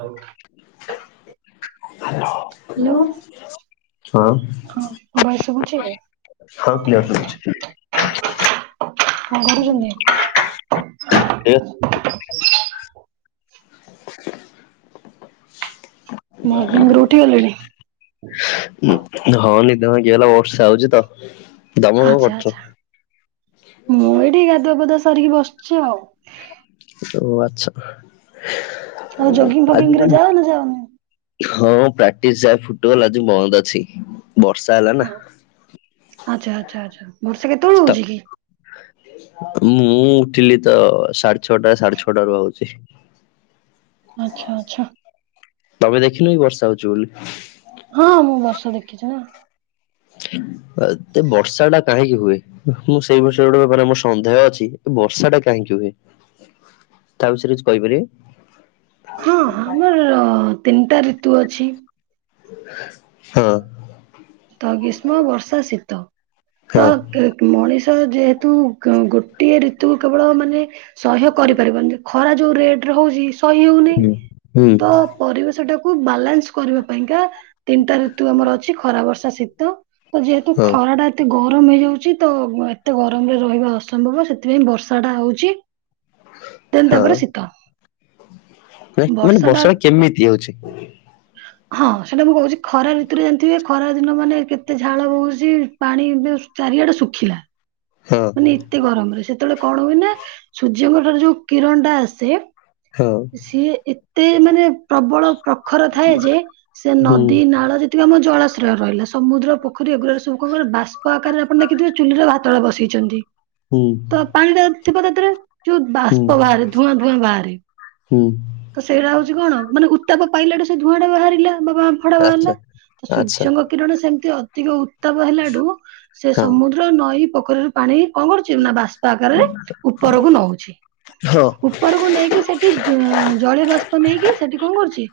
ହଉ। ହେଲୋ। ହଁ, ଭୟ ଶୁଭୁଛି। ହଁ ପ୍ୟଛି [unintelligible] କଣ ଏ କରୁଛନ୍ତି? ମର୍ନିଙ୍ଗ ରୁ ଉଠି ଗ। ହଁ ନିିଦବ ଭାଙ୍ଗି ଗଲା। ବର୍ଷେ ହଉଛି ତ। ତମେ କଣ ଆଚ୍ଛା, କରୁଛ? ଆଚ୍ଛା, ମୁଁ ଏଠି ଗାଧୁଆ ପେଟଧୁଆ ସାରିକି ବସିଛି ଆଉ। ଓ ଆଚ୍ଛା। ଆଉ ଜଙ୍ଗି ଫଙ୍ଗି ରେ ଆଜିକାଲି ଯାଉ ନା ଯାଉନି। ହଁ ପ୍ରାକ୍ଟିସ ଯାଏ ଫୁଟବଲ। ଆଜି ବନ୍ଦ ଅଛି ବର୍ଷା ହେଲା ନା। ଆଚ୍ଛା, ଆଚ୍ଛା, ଆଚ୍ଛା, ବର୍ଷା କେତେବେଳୁ ତ ହଉଛି କି? ମୁଁ ଉଠିଲି ତ ସାଢେ ଛଅଟା ସାଢେ ଛଅଟ ର ହଉଛି। ଆଚ୍ଛା, ଆଚ୍ଛା। ତମେ ଦେଖିନ କି ବର୍ଷା ହଉଛିୁ ବୋଲି? ହଁ ମୁଁ ବର୍ଷା ଦେଖିଛି ନା। ତ ବର୍ଷା ଟା କାହିଁକି ହୁଏ? ମୁଁ ସେଇ ବିଷୟରେ ଗୋଟେ ବେପାର ମୋର ସନ୍ଦେହ ଅଛି ବର୍ଷା ଟା କାହିଁକି ହୁଏ? ତା ବିଷୟରେ କିଛି କହିପାରିବେ? ହଁଁ ଆମର ତିନିଟା ଋତୁ ଅଛି। ହଁ। ତ ଗ୍ରୀଷ୍ମ, ବର୍ଷା, ଶୀତ ତ ହଁ ମଣିଷ ଯେହେତୁ ଗୋଟିଏ ଋତୁ କେବଳ ମାନେ ସହ୍ୟ କରିପାରିବନି ଖରା ଯୋଉ ରେଟରେ ହଉଛି ସହିହଉନି ହୁଁ ହୁଁ, ତ ପରିବେଶଟାକୁ ବାଲାନ୍ସ କରିବା ପାଇଁକା ତିନିଟା ଋତୁ ଆମର ଅଛି ଖରା ବର୍ଷା ଶୀତ ତ ଯେହେତୁ ହଁ ଖ ଖରାଟା ଏତେ ଗରମ ହେଇଯାଉଛି ତ ଏତେ ଗରମରେ ରହିବା ଅସମ୍ଭବ ସେଥିପାଇଁ ବର୍ଷା ଟା ହଉଛି ଦେନ ହଁ ତାପରେ ଶୀତ ନାଇଁ ମାନେ ବର୍ଷାଟା। ବର୍ଷା ଟା କେମିତି ହଉଛି? ହଁ ସେଟା ମୁଁ କହୁଛି ଖରା ଋତୁରେ ଜାଣିଥିବେ ଖରା ଦିନ ମାନେ କେତେ ଝାଳ ବହୁଛି ପାଣି ଚାରିଆଡେ ଶୁଖିଲା। ହଁ ମାନେ ଏତେ ଗରମରେ ସେତେବେଳେ କଣ ହୁଏ ନା ସୂର୍ଯ୍ୟଙ୍କ ଠାରୁ ଯୋଉ କିରଣ ଟା ଆସେ ହଁ ସିଏ ଏତେ ମାନେ ପ୍ରବଳ ପ୍ରଖର ଥାଏ ଯେ ସେ ହୁଁ। ନଦୀ ନାଳରେ ଆମ ଜଳାଶ୍ରୟ ରହିଲା ସମୁଦ୍ର ପୋଖରୀ ଏଗୁଡାରେ ସବୁ କଣ କି ବାଷ୍ପ ଆକାରରେ ଆପଣ ଦେଖିଥିବେ ଚୁଲିର ଭାତଳ ବସେଇଛି ହୁଁ ତ ପାଣିଟା ଥିବ ତାରେ ଯୋଉ ହୁଁ ବାଷ୍ପ ବାହାରେ ଧୂଆଁ ଧୂଆଁ ବାହାରେ ହୁଁ। ତ ସେଇଟା ହଉଛି କଣ ମାନେ ଉତ୍ତାପ ପାଇଲାଟେ ସେ ଧୂଆଁ ଟେ ବାହାରିଲା ବା ବାମ୍ଫଟା ଆଚ୍ଛା ବାହାରିଲା। ତ ଆଚ୍ଛା ସୂର୍ଯ୍ୟଙ୍କ କିରଣ ସେମତି ଅଧିକ ଉତ୍ତାପ ହେଲାଠୁ ସେ ହଁ ସମୁଦ୍ର ନଈ ପୋଖରୀରେ ପାଣି କଣ କରୁଚୁ ନା ବାଷ୍ପ ଆକାରରେ ଉପରକୁ ନଉଛି। ହଁ ଉପରକୁ ନେଇକି ସେଠି ଜ ଜଳିଅ ବାଷ୍ପ ନେଇକି ସେଠି କଣ କରୁଚି?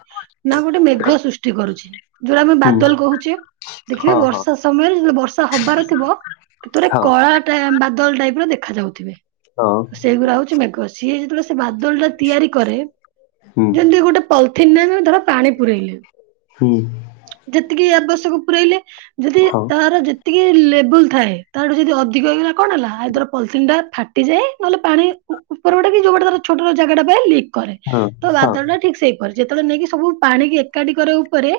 ନା ଗୋଟେ ମେଘ ସୃଷ୍ଟି କରୁଚି ଯୋଉଟା ଆମେ ହୁଁ ବାଦଲ୍ କହୁଚେ। ହଁ ହଁ। ସମୟରେ ଯେତେ ବେଳେ ବର୍ଷା ହବାର ଥିବ ସେତ ଳେ ହଁ କଳା ଟା ବାଦଲ୍ ଟାଇପ୍ର ଦେଖାଯାଉଥିବେ। ହଁ ସେଇଗୁରା ହଉଛି ମେଘ ସିଏ ଯେତେବେଳେ ସେ ବାଦଲ୍ ଟା ତିଆରି କରେ ହୁଁ ଯେମିତି ଗୋଟେ ପଲିଥିନ୍ ନା ଧର ପାଣି ପୁରେଇଲେ। ହୁଁ। ଯେତିକି ଆବଶ୍ୟକ ପୁରେଇଲେ। ଯଦି ହଁ ତାର ଯେତିକି ଲେବୁଲ୍ ଥାଏ ତାଠୁ ଯଦି ଅ ଧିକ ହେଇଗଲା କଣ ହେଲା ଆଇଧର୍ ପଲଥିନ୍ ଟା ଫା ଟି ଯାଏ ନହେଲେ ପାଣି ଉ ଉପର ବାଟେ କି ଯଉବାଟେ ତାର ଛୋଟ ଜାଗା ପାଏ ଲିକ୍ କରେ ହଁ ତ ହଁ ବାଦଲ୍ଟା ଠିକ୍ ସେଇପରେ ଯେତେବେଳେ ନେଇକି ସବୁ ପାଣିିକି ଏକାଠି କରେ ଉପରେ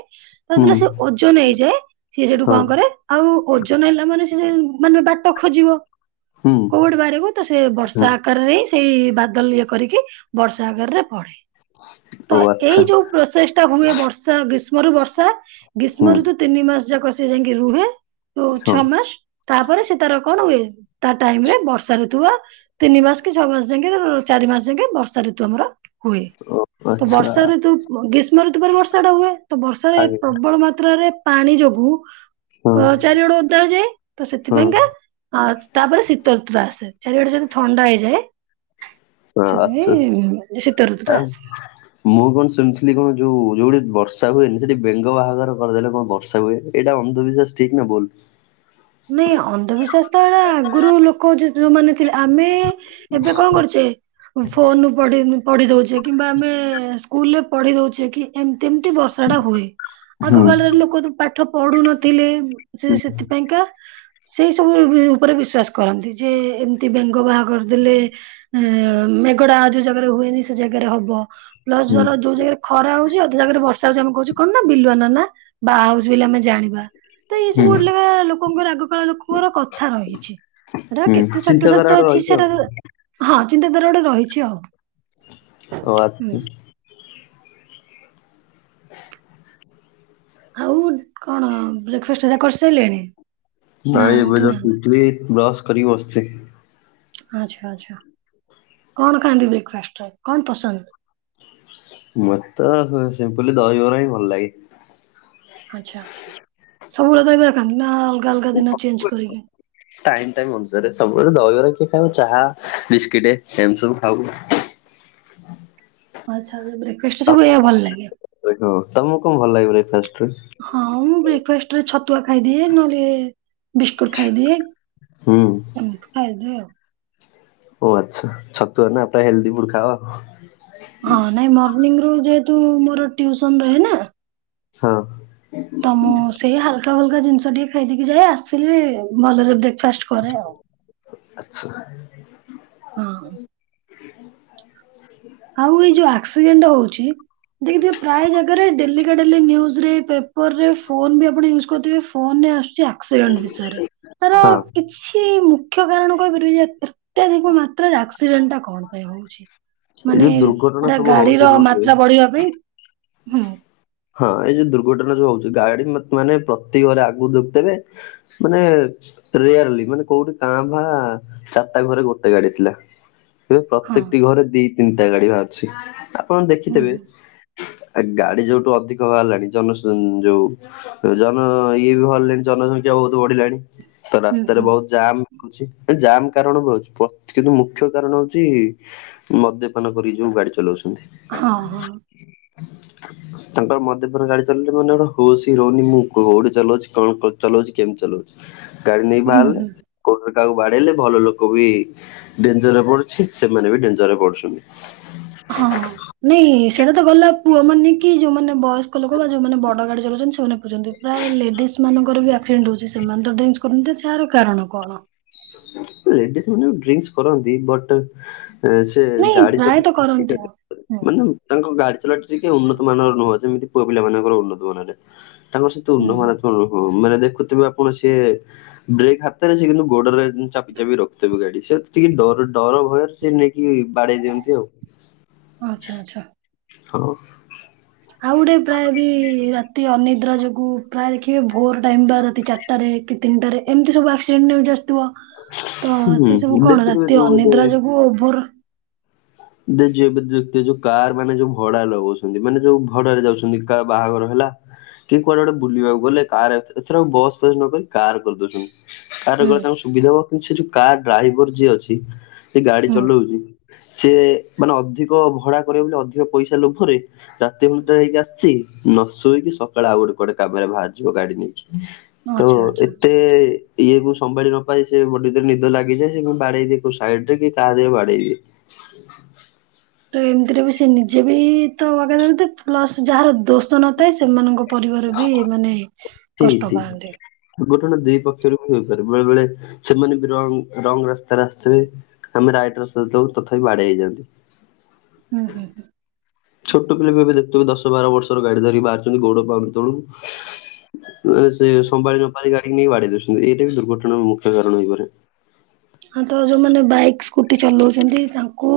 ହୁଁ ଯେତେବେଳେ ସିଏ ଓଜନ ହେଇଯାଏ ସିଏ ସେଠୁ କଣ ହଁ କରେ ଆଉ ଓଜନ୍ ହେଲା ମାନେ ସେ ମାନେ ବା ତ ଖୋଜିବ ହୁଁ କୋଉ ବାଟେ ବାହାରି ବାକୁ ତ ସେ ବର୍ଷା ହୁଁ ଆକାରରେ ହିଁ ସେଇ ବା ଦଲ୍ ଇଏ କରିକି ବର୍ଷାଆକା ରେ ପଡେ। ତ ଓ ଏଇ ଆଚ୍ଛା ଯଉ ପ୍ରୋସେସ୍ ତ ହୁଏ ବର୍ଷା ଗ୍ରୀଷ୍ମରୁ ବର୍ଷା ଗ୍ରୀଷ୍ମ ହୁଁ ଋତୁ ତିନି ମାସ ଯାକ ସେଏ ଯାଇକି ରୁହେ। ଯଉ ହଁ ଛଅ ମାସ୍ ତାପରେ ସେ ତାର କଣ ହୁଏ ତା ଟାଇମ୍ ବର୍ଷା ଋତୁ ବା ତିନି ମାସ୍ କି ଛଅ ମାସ୍ ଯାକେ ଚାରି ମାସ ଯାକେ ବର୍ଷା ଋତୁ ଆମର ହୁଏ। ତ ଆଚ୍ଛା ବର୍ଷା ଋତୁ ଗ୍ରୀଷ୍ମ ଋତୁ ପରେ ବର୍ଷା ଟା ହୁଏ ତ ବର୍ଷାରେ ଆଗେ ପ୍ର ପ୍ରବଳ ମାତ୍ରାରେ ପାଣି ଯୋଗୁ ହଁ ଅ ଚାରିଗଡେ ଓଦା ହେଇ ଯାଏ ତ ହଁ ସେଥିପାଇଁକା ଅ ତାପରେ ଶୀତଋତୁ ଟା ଆସେ ଚାରିଆଡେ ଯଦି ଥଣ୍ଡା ହେଇଯାଏ। ହଁ ଆଛା ସେଥିପାଇଁ ଶୀତ ଋତୁଟା ଆଉ ଆସେ। ମୁଁ କଣ ଶୁଣିିଥିଲି କଣ ଯୋଉ ଯୋଉଠି ବର୍ଷା ହୁଏନି ସେଠି ବେଙ୍ଗ ବାହାଘର କରିଦେଲେ କଣ ବର୍ଷା ହୁଏନି। ଏଇଟା ଅନ୍ଧ ବିଶ୍ୱାସ ଠିକ୍ ନା ଭୁଲ୍? ନାଇଁ ଅନ୍ଧବିଶ୍ୱାସ ତ ଏଟା ଆଗରୁ ଲୋ କ ଯ ଯଉମାନେ ଥିଲେ ଆମେ ଏବେ କଣ କରୁଛେ ଫୋନରୁ ପଢ଼ି ପଢ଼ି ଦଉଛେ କିମ୍ବା ଆମେ ସ୍କୁଲରେ ପଢ଼ି ଦଉଛେ କି ଏମିତି ଏମିତି ବର୍ଷାଟା ହୁଏ ଆଗ ହୁଁ କାଳରେ ଲୋକ ତ ପାଠ ପଢ଼ୁ ନଥିଲେ ସେ ସେଥିପାଇଁକା ସେଇସବୁ ଉପରେ ବିଶ୍ୱାସ କରନ୍ତି ଯେ ଏମିତି ବେଙ୍ଗ ବାହା କରିଦେଲେ ମେଘଟା ଯୋଉ ଜାଗାରେ ହୁଏନି ସେ ଜାଗାରେ ହବ ପ୍ଲସ୍ ହୁଁ ଧର ଯୋଉ ଜାଗାରେ ଖରା ହଉଛି ଅଧା ଜାଗାରେ ବର୍ଷା ହଉଛି ଆମେ କହୁଛୁ କଣ ନା ବିଲୁଆ ନନା ବାହା ହଉଛି ବୋଲି ଆମେ ଜାଣିବା ତ ଇଏ ହୁଁ ସବୁ ଗୋଟେ ଲେଖା ଲୋ ଲୋକଙ୍କର ଆଗକାଳ ଲୋକଙ୍କର କଥା ରହିଛି ସେଟାର ହୁଁ କେତେ ସତ ଚିନ୍ତାଧାରା ସତ ଗୋଟେ ଅଛି ରହିଛି ଆଉ ସେଟାର ହଁ ଚିନ୍ତାଧାରା ଗୋଟେ ରହିଛି ଆଉ। ହୁଁ। [unintelligible] ଆଉ କଣ ବ୍ରେକଫାଷ୍ଟ୍ ହେରିକା କରିସାରିଲେଣି? ନା ନାଇଁ ଏବେ ଜଷ୍ଟ୍ ଉଠିନାହାନ୍ତି? ଉଠିଲି ବ୍ରସ୍ କରିକି ବସିଚି। ଆଛା ଆଛା କଣ ଖାଆନ୍ତି ବ୍ରେକଫାଷ୍ଟରେ କଣ ପସନ୍ଦ? ମୋତେ ତ ସିମ୍ପୁଲ୍ ଦହିବରା ହିଁ ଭଲ ଲାଗେ। ଆଛା ଆଛା ସବୁବେଳେ ଦହିବରା ଖାନ୍ତି ନା ଅଲଗା ଅଲଗା ଦିନ ଚେଞ୍ଜ କରିକି? ଟାଇମ୍ ଟାଇମ୍ ଅନୁସାରେ ସବୁ ବେଳେ ଦହିବରା କିଏ ଖାଇବ ଚାହା ବିସ୍କେଟେ ଏମିତି ସବୁ ଖାଉ। ଆଛା ବ୍ରେକଫାଷ୍ଟରେ ସବୁ ତମକୁ ଏଇୟା ଭଲ ଲାଗେ? ହଁ ତମକୁ କଣ ଭଲ ଲାଗେ ବ୍ରେକଫାଷ୍ଟ୍ରରେ? ହଁ ମୁଁ ବ୍ରେକଫାଷ୍ଟରେ ଛତୁଆ ଖାଇଦିଏ ନହେଲେ ବିସ୍କୁଟ୍ ଖାଇଦିଏ ହୁଁ ଏମିତି ଖାଇଦିଏ ଆଉ। ଓ ଆଛା ଛତୁଆ ନା ପ୍ରାୟେ ହେଲ୍ଦି ଫୁଡ ଖାଅ। ହଁ ନାଇ ମର୍ନିଂରୁ ଯେହେତୁ ମୋର ଟିଉସନ ରହେନା ହଁ। ତ ମୁଁ ସେଇ ହାଲକା ଫାଲକା ଜିନିଷ ଟିକେ ଖାଇ ଦେଇକି ଯାଏ ଆସିଲେ ଭଲରେ ବ୍ରେକଫାଷ୍ଟ କରେ ଆଉ ଆଚ୍ଛା। ହଁ ହଁ। ଆଉ ଏଇ ଯୋଉ ଆକ୍ସିଡେଣ୍ଟ ହଉଛି ଦେଖିଥିବେ ପ୍ରାୟ ଜାଗାରେ ଡେଲିକା ଡେଲି ନିଉଜରେ ପେ ଫୋନ ବି ଆପଣ ୟୁଜ କରୁଥିବେ ଫୋନରେ ଆସୁଛି ଆକ୍ସିଡେଣ୍ଟ ବିଷୟରେ ତାର ହଁ କିଛି ମୁଖ୍ୟ କାରଣ କହିପାରିବେ ଯେ ଅତ୍ୟଧିକ ମାତ୍ରାରେ ଆକ୍ସିଡେଣ୍ଟଟା କଣ ପାଇଁ ହଉଛି? ଏଇ ମାନେ ଯୋଉ ଦୁର୍ଘଟଣା ଏଟା ସବୁ ହଉଛି ଗାଡିର ରୋଡରେ ମାତ୍ରା ବଢିବା ପାଇଁ ହୁଁ? ହଁ ଏଇ ଯୋଉ ଦୁର୍ଘଟଣା ଯୋଉ ହଉଛି ଗାଡି ମାନେ ପ୍ରତି ଘରେ ଆଗକୁ ଦେଖିଥିବେ ମାନେ ରେୟାରଲି ମାନେ କୋଉଠି କାଁ ଭାଁ ଚାରିଟା ଘରେ ଗୋଟେ ଗାଡି ଥିଲା। ଏବେ ହଁ ପ୍ରତ୍ୟେକଟି ଘରେ ଦି ତିନିଟା ଗାଡି ବାହାରୁଛି ଆପଣ ହୁଁ ଦେଖିଥିବେ। ହୁଁ ଆ ଗାଡି ଯୋଉଠୁ ଅଧିକ ବାହାରିଲାଣି ଜନ ଯୋଉ ଜନ ଇଏ ବି ବଢ଼ିଲଣି ଜନସଂଖ୍ୟା ବହୁତ ବଢିଲାଣି ତ ହୁଁ ରାସ୍ତାରେ ହୁଁ ବହୁତ ଜାମ୍। ଜାମ କାରଣ ବି ହଉଛି କିନ୍ତୁ ମୁଖ୍ୟ କାରଣ ହଉଛି ମଦ୍ୟପାନ କରି ଯୋଉ ଗାଡି ଚଲଉଛନ୍ତି। ହଁ ହଁ। ହ ତାଙ୍କର ମଦପୁର ଗାଡି ଚଲେଇଲେ ମାନେେ ହୋଉ ହି ରହୁନି ମୁଁ କୋଉଠି ଚଲାଉଛି କଣ ଚଲାଉଛିମିତି ଚଲାଉଛି। ଗାଡି ନେଇ ହୁଁ ଭାଲେ ହୁଁ। କ କାହାକୁ ବାଡେଇଲେ ଭଲ ଲୋକ ବି ଡେଞ୍ଜରରେ ପଡୁଛି ସେମାନେ ବି ଡେଞ୍ଜର ରେ ପଡୁଛନ୍ତି। ହଁ। ନାଇଁ ସେଇଟା ତ ଗଲା ପୁଅମାନେ କି ଯୋଉମାନେ ବୟସ୍କ ଲୋକ ବା ଯୋଉମାନେ ବଡ ଗାଡି ଚଲାଉଛନ୍ତି ସେମାନେ ପୁଜନ୍ତି। ପ୍ରାୟ ଲେଡିଜ ମାନଙ୍କର ବି ଆକ୍ସିଡେଣ୍ଟ ହଉଛି ସେମାନେ ତ ଦେନ୍ସ କରୁନ୍ତି ଯାହାର କାରଣ କଣ। ଲେଡିସ ମାନେ ଡ୍ରିଙ୍କସ କରନ୍ତି ବଟ୍ ଅ ସେ ନାଇଁ ଗାଡି ଚଛି ପ୍ରାୟତଃ ଟି କରନ୍ତି ହୁଁ ମାନେ ତାଙ୍କ ଗାଡି ଚଲା ଟିକେ ଉନ୍ନତ ମାନର ନୁହଁ ଯେମିତି ପୁଅ ପିଲା ମାନଙ୍କର ଉନ୍ନତ ମାନରେ। ତାଙ୍କ ସହିତ ହୁଁ ହୁଁ ନହନା କଣ ହଁ ମାନେ ଦେଖୁଥିବେ ଆପଣ ସିଏ ବ୍ରେକ୍ ହାତରେ ସେ କିନ୍ତୁ ଗୋଡରେ ଚାପି ଚାପି ରଖିଥିବି ଗାଡି। ସେ ଟିକେ ଡର ଡର ଭୟରେ ସେ ନେଇକି ବାଡେଇ ଦିଅନ୍ତି ଆଉ। ଆଛା ଆଚ୍ଛା ହଁ। ଆଉ ଟେ ପ୍ରାୟ ବି ରାତି ଅନିଦ୍ରା ଯୋଗୁ ପ୍ରାୟ ଦେଖିବେ ଭୋର ଟାଇମ ବା ରାତି ଚାରି ଟାରେ କି ତିନିଟାରେ ଏମିତି ସବୁ ଆକ୍ସିଡେଣ୍ଟ ଆସିଥିବ। ତ ସେ ସବୁ ହୁଁ କଣ ଦେଖୁଥିବେ ରାତି ଯୋଉ ଏବେ ଅନିଦ୍ରା ଯୋଗୁ ଓଭର ଦେ ଯ ଏବେ ଯୋଉ କାର ମାନେ ଯୋ ଭଡା ଲଗାଉଛନ୍ତି ମାନେ ଯୋଉ ଭଡାରେ ଯାଉଛନ୍ତି କା ବାହାଘର ହେଲା କି କୁଆଡେ ଗୁଟେ ବୁଲିବାକୁ ଗଲେ କାରା ବସ୍ ଫସ ନକରି କାର କରିଦଉଛନ୍ତି। କାର ହୁଁ ଗ ତାଙ୍କ ସୁବିଧା ହବ। କିନ୍ତୁ ସେ ଯୋ କାର୍ ଡ୍ରାଇଭର ଯିଏ ଅଛି ସେ ଗାଡି ହୁଁ ଚଲଉଛି ସେ ମାନେ ଅଧିକ ଭଡା କରିବ ବୋଲି ଅଧିକ ପଇସା ଲୋଭରେ ରାତି ଘଣ୍ଟଟା ହେଇକି ଆସିଛି ନ ଶୋଇକି ସକାଳେ ଆଉ ଗୋଟେ କୁଆଡେ କାମରେ ବାହାରିଯିବ ଗାଡି ନେଇକି। ତ ଆଚ୍ଛା ଆଚ୍ଛା ଏତେ ଇଏକୁ ସମ୍ଭାଳି ନପାରେ ସେ ବରେ ନିଦ ଲାଗିଯାଏ ସେ ବାଡେଇ ଦିଏ କୋଉ ସାଇଡ ରେ କି କାହାର ବାଡେଇ ଦିଏ। ତ ଏମିତିରେ ବି ସେ ନିଜେ ବି ତ ମଗେଇ ଦନ୍ତି ପ୍ଲସ ଯାହାର ଦୋଷ ନଥାଏ ସେମାନଙ୍କ ପରିବାର ବି ମାନେ କଷ୍ଟ ତେଇକ। ପାଆନ୍ତି। ଘୋଟଣା ଦି ପକ୍ଷରୁ ବି ହେଇପାରେ ବେଳେ ବେଳେ ସେମାନେ ବି ର ରଙ୍ଗ ରାସ୍ତାରେ ଆସିଥିବେ। ଆମେ ରାଇଟ ରାସ୍ତାରେ ଯାଉ ତଥାପି ବାଡେଇ ହେଇଯାଆନ୍ତି। ହୁଁ ହୁଁ। ଛୋଟ ପିଲା ବି ଏବେ ଦେଖୁଥିବେ ଦଶ ବାର ବର୍ଷର ଗାଡି ଧରି ବାହାରୁଛନ୍ତି ଗୋଡ ପାଉନି ତଳକୁ। ମାନେ ସେ ସମ୍ଭାଳି ନପାଳି ଗାଡି ନେଇ ବାଡେଇ ଦଉଛନ୍ତି ଏଇଟା ବି ଦୁର୍ଘଟଣାର ମୁଖ୍ୟ କାରଣ ହେଇପାରେ। ହଁ ତ ଯୋମାନେ ବାଇକ ସ୍କୁଟି ଚଲାଉଛନ୍ତି ତାଙ୍କୁ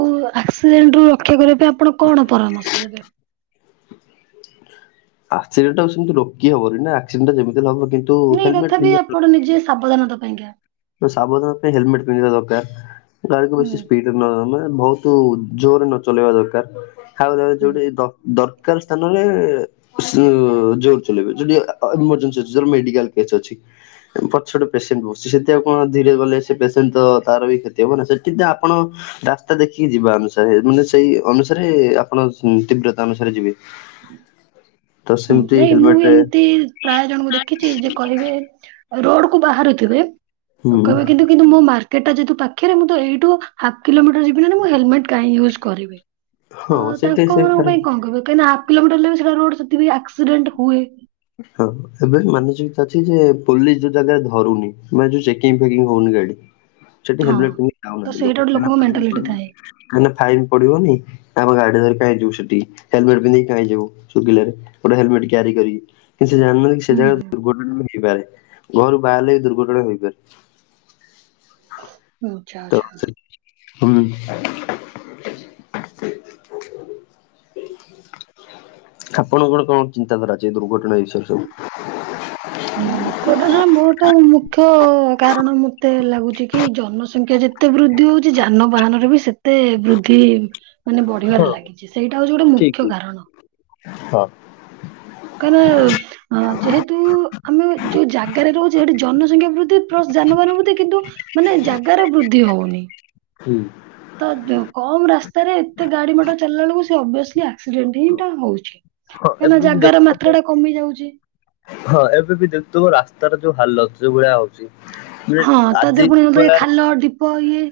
ଆକ୍ସିଡେଣ୍ଟ ରୁ ରକ୍ଷା କରି ଏ ଆପଣ କଣ ପରାମର୍ଶ ଦେବେ? ଆକ୍ସିଡଟ ସେମତି ରୋକି ହବନି ନା ଆକ୍ସିଡେଣ୍ଟ ଯେମିତି ହେଲେହବ କି ନାଇଁ ତଥାପି ଆପଣ ନିଜେ ସାବଧାନତା ପାଇଁକା ସାବଧାନ ପାଇଁ ହେଲମେଟ ପିନ୍ଧିବା ଦରକାର। ଗାଡିକୁ ହୁଁ ବେସି ସ୍ପିଡରେ ନ ନେବା ମାନେ ବହୁ ତ ଜୋରରେ ନ ଚଲେଇବା ଦରକାର ଖ ହୁଁ। ଯୋଉଠି ଦରକାର ସ୍ଥାନରେ ଜୋର ଚଲେଇବେ ଯୋଠି ଏମର୍ଜେନ୍ସି ଅଛି ଯୋଠେ ମେଡିକାଲସ୍ ଅଛି। ପଛ ଛୋ ପେସେଣ୍ଟ ବହୁୁଛି ସେ କଣ ଧୀରେ ଗଲେ ସେ ପେସେଣ୍ଟ ତ ତାର ବି କ୍ଷତି ହବ ନା ସେଠି ଆପଣ ରାସ୍ତା ଦେଖୀ ଯିବା ଅନୁସାରେ ମାନେ ସେଇ ଅନୁସାରେ ଆପଣ ତୀବ୍ରତା ଅନୁସାରେ ଯିବେ। ହୁଁ ତ ହୁଁ ସେମିତି ନାଇଁ ମୁଁ ହେଲମେଟ ବି ଏମିତି ପ୍ରାୟ ଜଣଙ୍କୁ ଦେଖିଛି ଯେ କହିବେ ରୋଡ଼୍ କୁ ବାହାରୁଥିବେ ହୁଁ କହିବେ କିନ୍ତୁ କିନ୍ତୁ ମୋ ମାର୍କେଟେ ଯେହେତୁ ପାଖରେ ମୁଁ ତ ଏଇଠୁ ହାପ୍ କିଲୋମିଟର ଯିବି ମାନେ ହେଲେମେଟ୍ କାହିଁ ୟୁଜ୍ କରିବି ତ ହଁ ସେଠି ତାଙ୍କ ସେ ମାନଙ୍କ ପାଇଁ କଣ କହିବ କାହିଁକିନା ହାପ୍ କିଲୋମିଟର ହେଲେ ବି ସେଟା ରୋଡ଼୍ ସେଥିପାଇଁ ଆକ୍ସିଡେଣ୍ଟ ହୁଏ ହଁ ଏବେ ମାନସିକତା ଅଛି ଯେ ପୋଲିସ ଯୋଉ ଜାଗାରେ ଧରୁନି ମାନେ ଯୋଉ ଚେକିଙ୍ଗି ଫେକିଙ୍ଗି ହଉନି ଗାଡ଼ି ସେଠି ହଁ ହେଲମେଟ୍ ପିନ୍ଧି ତ ଯାଉନାହାନ୍ତି ସେଇଟା ଲୋକ ଗୋଟେ ଲୋକଙ୍କ ମେଣ୍ଟାଲିଟି ଥାଏ। କାଇଁ ନା ଫାଇନ୍ ପଡିବନି ଆମେ ଗାଡ଼ିରେ କାଇଁ ଯିବୁ ସେଠି ହେଲେମେଟ୍ ପନ୍ଧିକି କାଇଁ ଯିବୁ ଶୁଖିଲା ରେ ଗୋଟେ ହେଲେମେଟ୍ କ୍ୟାରି କରି କିନ୍ତୁ ସେ ଜାଣିନାହାନ୍ତି କି ସେ ହୁଁ ଜାଗାରେ ଦୁର୍ଘଟଣା ବି ହେଇପାରେ ଘରୁ ବାହାରିଲେ ବି ଦୁର୍ଘଟଣା ହେଇପାରେ ଆଚ୍ଛା ତ ଆଛା ହୁଁ ଆପଣଙ୍କୁ କଣ କଣ ଚିନ୍ତାଧାରା ଅଛି ଦୁର୍ଘଟଣା ବିଷୟରେ ସବୁ ଦୁର୍ଘଟନା ମୋ ତ ମୁଖ୍ୟ କାରଣ ମତେ ଲାଗୁଛି କି ଜନସଂଖ୍ୟା ଯେ ଏତେ ବୃଦ୍ଧି ହେଉଛି ଯାନବାହାନରେ ବି ସେତେ ବୃଦ୍ଧି ମାନେ ହଁ ବଢିବାରେ ଲାଗେ ସେଇଟା ହେଉଛି ଗୋଟେ ମୁଖ୍ୟ କାରଣ ହଁ କାରେଭେ ହଁ ଯେହେତୁ ଆମେ ଯୋଉ ଜାଗାରେ ରହୁଛେ ସେଠି ଜନସଂଖ୍ୟା ବୃଦ୍ଧି ପ୍ଲସ୍ ଯାନବାହାନ ବୃଦ୍ଧି କିନ୍ତୁ ମାନେ ଜାଗାର ବୃଦ୍ଧି ହଉନି ହୁଁ ତ କମ୍ ରାସ୍ତାରେ ଏତେ ଗାଡ଼ି ମଟର ଚାଲିଲାବେଳକୁ ଅଭ୍ୟସିଲ୍ ଆକ୍ସିଡେଣ୍ଟ ହିଁଟା ହଉଛି ହଁ କାହିଁକ ନା ଏବେ ବି ଜାଗାର ଦେଖୁଥିବ ମାତ୍ରା ଟା କମି ଯାଉଛି ହଁ ଏବେ ବି ଦେଖୁଥିବ ରାସ୍ତାର ଯୋଉ ହାଲତ ଯୋଉ ଭଳିଆ ହ ହଁ ହଁ ତା ଦେହରେ ପୁଣି ଖାଲ ଢୀପ ଇଏ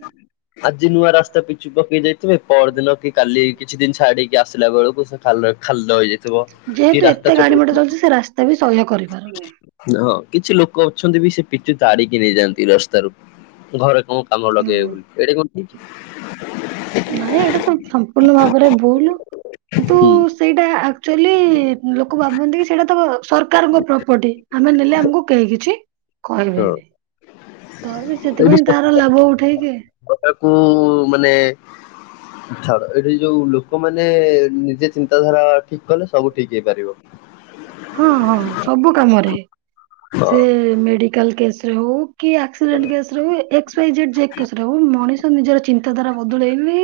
ଆଜି ନୂଆ ରାସ୍ତା ପିଚୁପକେଇ ଯାଇଥିବେ ପରଦିନ କି କାଲି କିଛି ଦିନ ଛାଡିକି ଆସିଲା ବେଳକୁ ତାପରେ ଖାଲ ହେଇଯାଇ ଯେହେତୁ ଏତେ ଗାଡ଼ି ମଟର ଚାଳୁଛି ସେ ରାସ୍ତା ବି ସହ୍ୟ କରିପାରୁନି ହଁ କିଛି ଲୋକ ଅଛନ୍ତି ବି ସେ ପିଚୁ ତାଡିକି ନେଇଯାଆନ୍ତି ରାସ୍ତାରୁ ଘରେ କଣ କାମରେ ହୁଁ ଲଗେଇବାକୁ ଏଇଠି କଣ ନାଇଁ ଏଇଟା ତ ସମ୍ପୂର୍ଣ୍ଣ ଭାବରେ ଭୁଲ କିନ୍ତୁ ହୁଁ ସେଇଟା ଆକ୍ଚୁଆଲି ଲୋକ ଭାବନ୍ତି କି ସେଇଟା ତ ସରକାରଙ୍କ ପ୍ରପର୍ଟି ଆମେ ନେଲେ ଆମକୁ କେହି କିିଛି ହଁ କହିବେନି ତରେ ସେଥିପାଇଁ ତାର ଲାଭ ଉଠେଇବେ ଗୋଟାକୁ ମାନେ ଛାଡ଼ ଏଠି ଯୋଉ ଲୋକମାନେ ନିଜେ ଚିନ୍ତାଧାରା ଠିକ୍ କଲେ ସବୁ ଠିକ୍ ହେଇପାରିବ ହଁ ହଁ ସବୁ କାମରେ ସେ ହଁ। ମେଡିକାଲ୍ କେସ୍ ରେ ହଉ କି ଆକ୍ସିଡେଣ୍ଟ କେସ୍ ଏକ୍ ୱ। ଇ ଜେଡେ ମଣିଷ ନିଜର ଚିନ୍ତାଧାରା ବଦଳେଇଲେ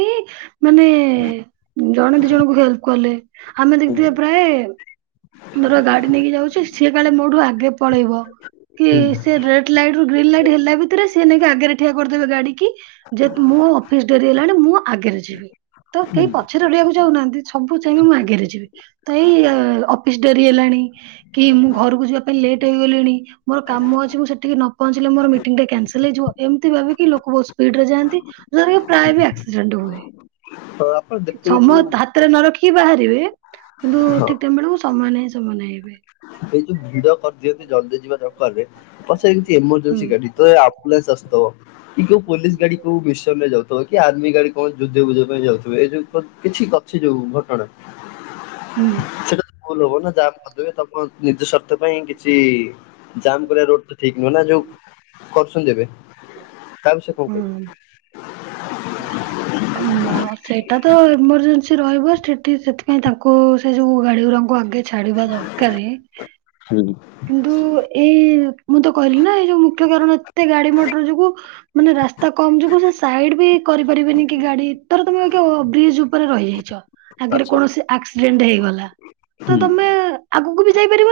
ମାନେ ଜଣେ ଦି ଜଣଙ୍କୁ ହେଲ୍ପ କଲେ ଆମେ ହୁଁ ଦେଖିଥିବା ପ୍ରାୟ ମୋର ଗାଡ଼ି ନେଇକି ଯାଉଛି ସିଏ କାଳେ ମୋଠୁ ଆଗେ ପଳେଇବ କି ସେ ରେଡେ ଲାଇଟରୁ ଗ୍ରୀନ୍ ଲାଇଟ୍ ହେଲା ଭିତରେ ସିଏ ନେଇକି ଆଗରେ ଠିଆ କରିଦେବେ ଗାଡ଼ି କି ଯେ ମୋ ଅଫିସି ଡେରି ହେଲାଣି ମୁଁ ଆଗରେ ଯିବି ତ କେହି ପଛରେ ରହିବାକୁ ଚାଉନାହାନ୍ତି ସବୁ ଚାହିଁବେମୁଁ ଆଗରେ ଯିବି ତ ଏଇ ଅଫିସି ଡେରି ହେଲାଣି କି ମୁଁ ଘରକୁ ଯିବା ପାଇଁ ଲେଟ୍ ହେଇଗଲିଣି ମୋର କାମ ଅଛି ମୁଁ ସେଠିକି ନ ପହଞ୍ଚିଲେ ମୋର ମିଟିଙ୍ଗି ଟା କ୍ୟାନସଲ୍ ହେଇଯିବ ଏମିତି ଭାବି ଲୋକ ବହୁତ ସ୍ପିଡିରେ ରେ ଯାଆନ୍ତି ଠାରେ ପ୍ରାୟ ବି ଆକ୍ସିଡେଣ୍ଟ ହୁଏ। ହଁ। ଆପଣ ଦେଖୁଥିବେ ସମୟ ଯୋଉ ହାତରେ ନ ରଖିକି ବାହାରିବେ କିନ୍ତୁ ହଁ ଠିକ ଟାଇମ ବେଳକୁ ସମୟ ନାହିଁ ସମୟ ନାହିଁ ହେବେ। ଏଇ ଯୋଉ ଭିଡ କରିଦିଅନ୍ତି ଜଲ୍ଦୀ ଯିବା ଚକରରେ ପଛରେ କିଛି ହୁଁ। ଏମର୍ଜେନ୍ସି ଗାଡି ତ ଏ ଆମ୍ପୁଲନ୍ସ ଆସୁଥିବ କି କୋଉ ପୋଲିସ ଗାଡ଼ି କୋଉ ମିସନରେ ଯାଉ ଥିବ କି ଆର୍ମି ଗାଡି କଣ ଯୁଦ୍ଧ ବୁଧ ପାଇଁ ଯାଉଥିବ ଏଇ ଯୋଉ କିଛି ଅଛି ଯୋଉ ଘଟଣା? ହୁଁ। ସେଇଟା ତ ଭୁଲ ହବ ନା ଜାମ୍ କରିଦେବେ ତମକୁ ନିଜ ସ୍ୱାର୍ଥ ପାଇଁ କିଛି ଜାମ୍ କରିବା ରୋଡ ଠିକ ନୁହେଁନା ଯୋଉ କରୁସନ୍ତି ଏବେ। ତା ବିଷୟରେ କଣ ହୁଁ। କହିବେ? ନା ସେଇଟା ତ ଏମରଜେନ୍ସି ରହିବ ସେଠି ସେଥିପାଇଁ ତାଙ୍କୁ ସେ ଯୋଉ ଗାଡିଗୁରାଙ୍କୁ ଆଗେ ଛାଡିବା ଦରକାରେ ହୁଁ। କି ନ୍ତୁ ଏଇ ମୁଁ ତ କହିଲି ନା ଏଇ ଯୋଉ ମୁଖ୍ୟ କାରଣ ଏତେ ଗାଡି ମଟର ଯୋଗୁ ମାନେ ରାସ୍ତା କମ ଯୋଗୁ ସେ ସାଇଡ ବି କରିପାରିବେନି କି ଗାଡି ଧର ତମେ ଏକା ବ୍ରିଜ ଉପରେ ରହିଯାଇଛ। ଆଗରେ ଆଚ୍ଛା କୌଣସି ଆକ୍ସିଡେଣ୍ଟ ହେଇଗଲା ତ ହୁଁ। ତମେ ଆଗକୁ ବି ଯାଇପାରିବନି।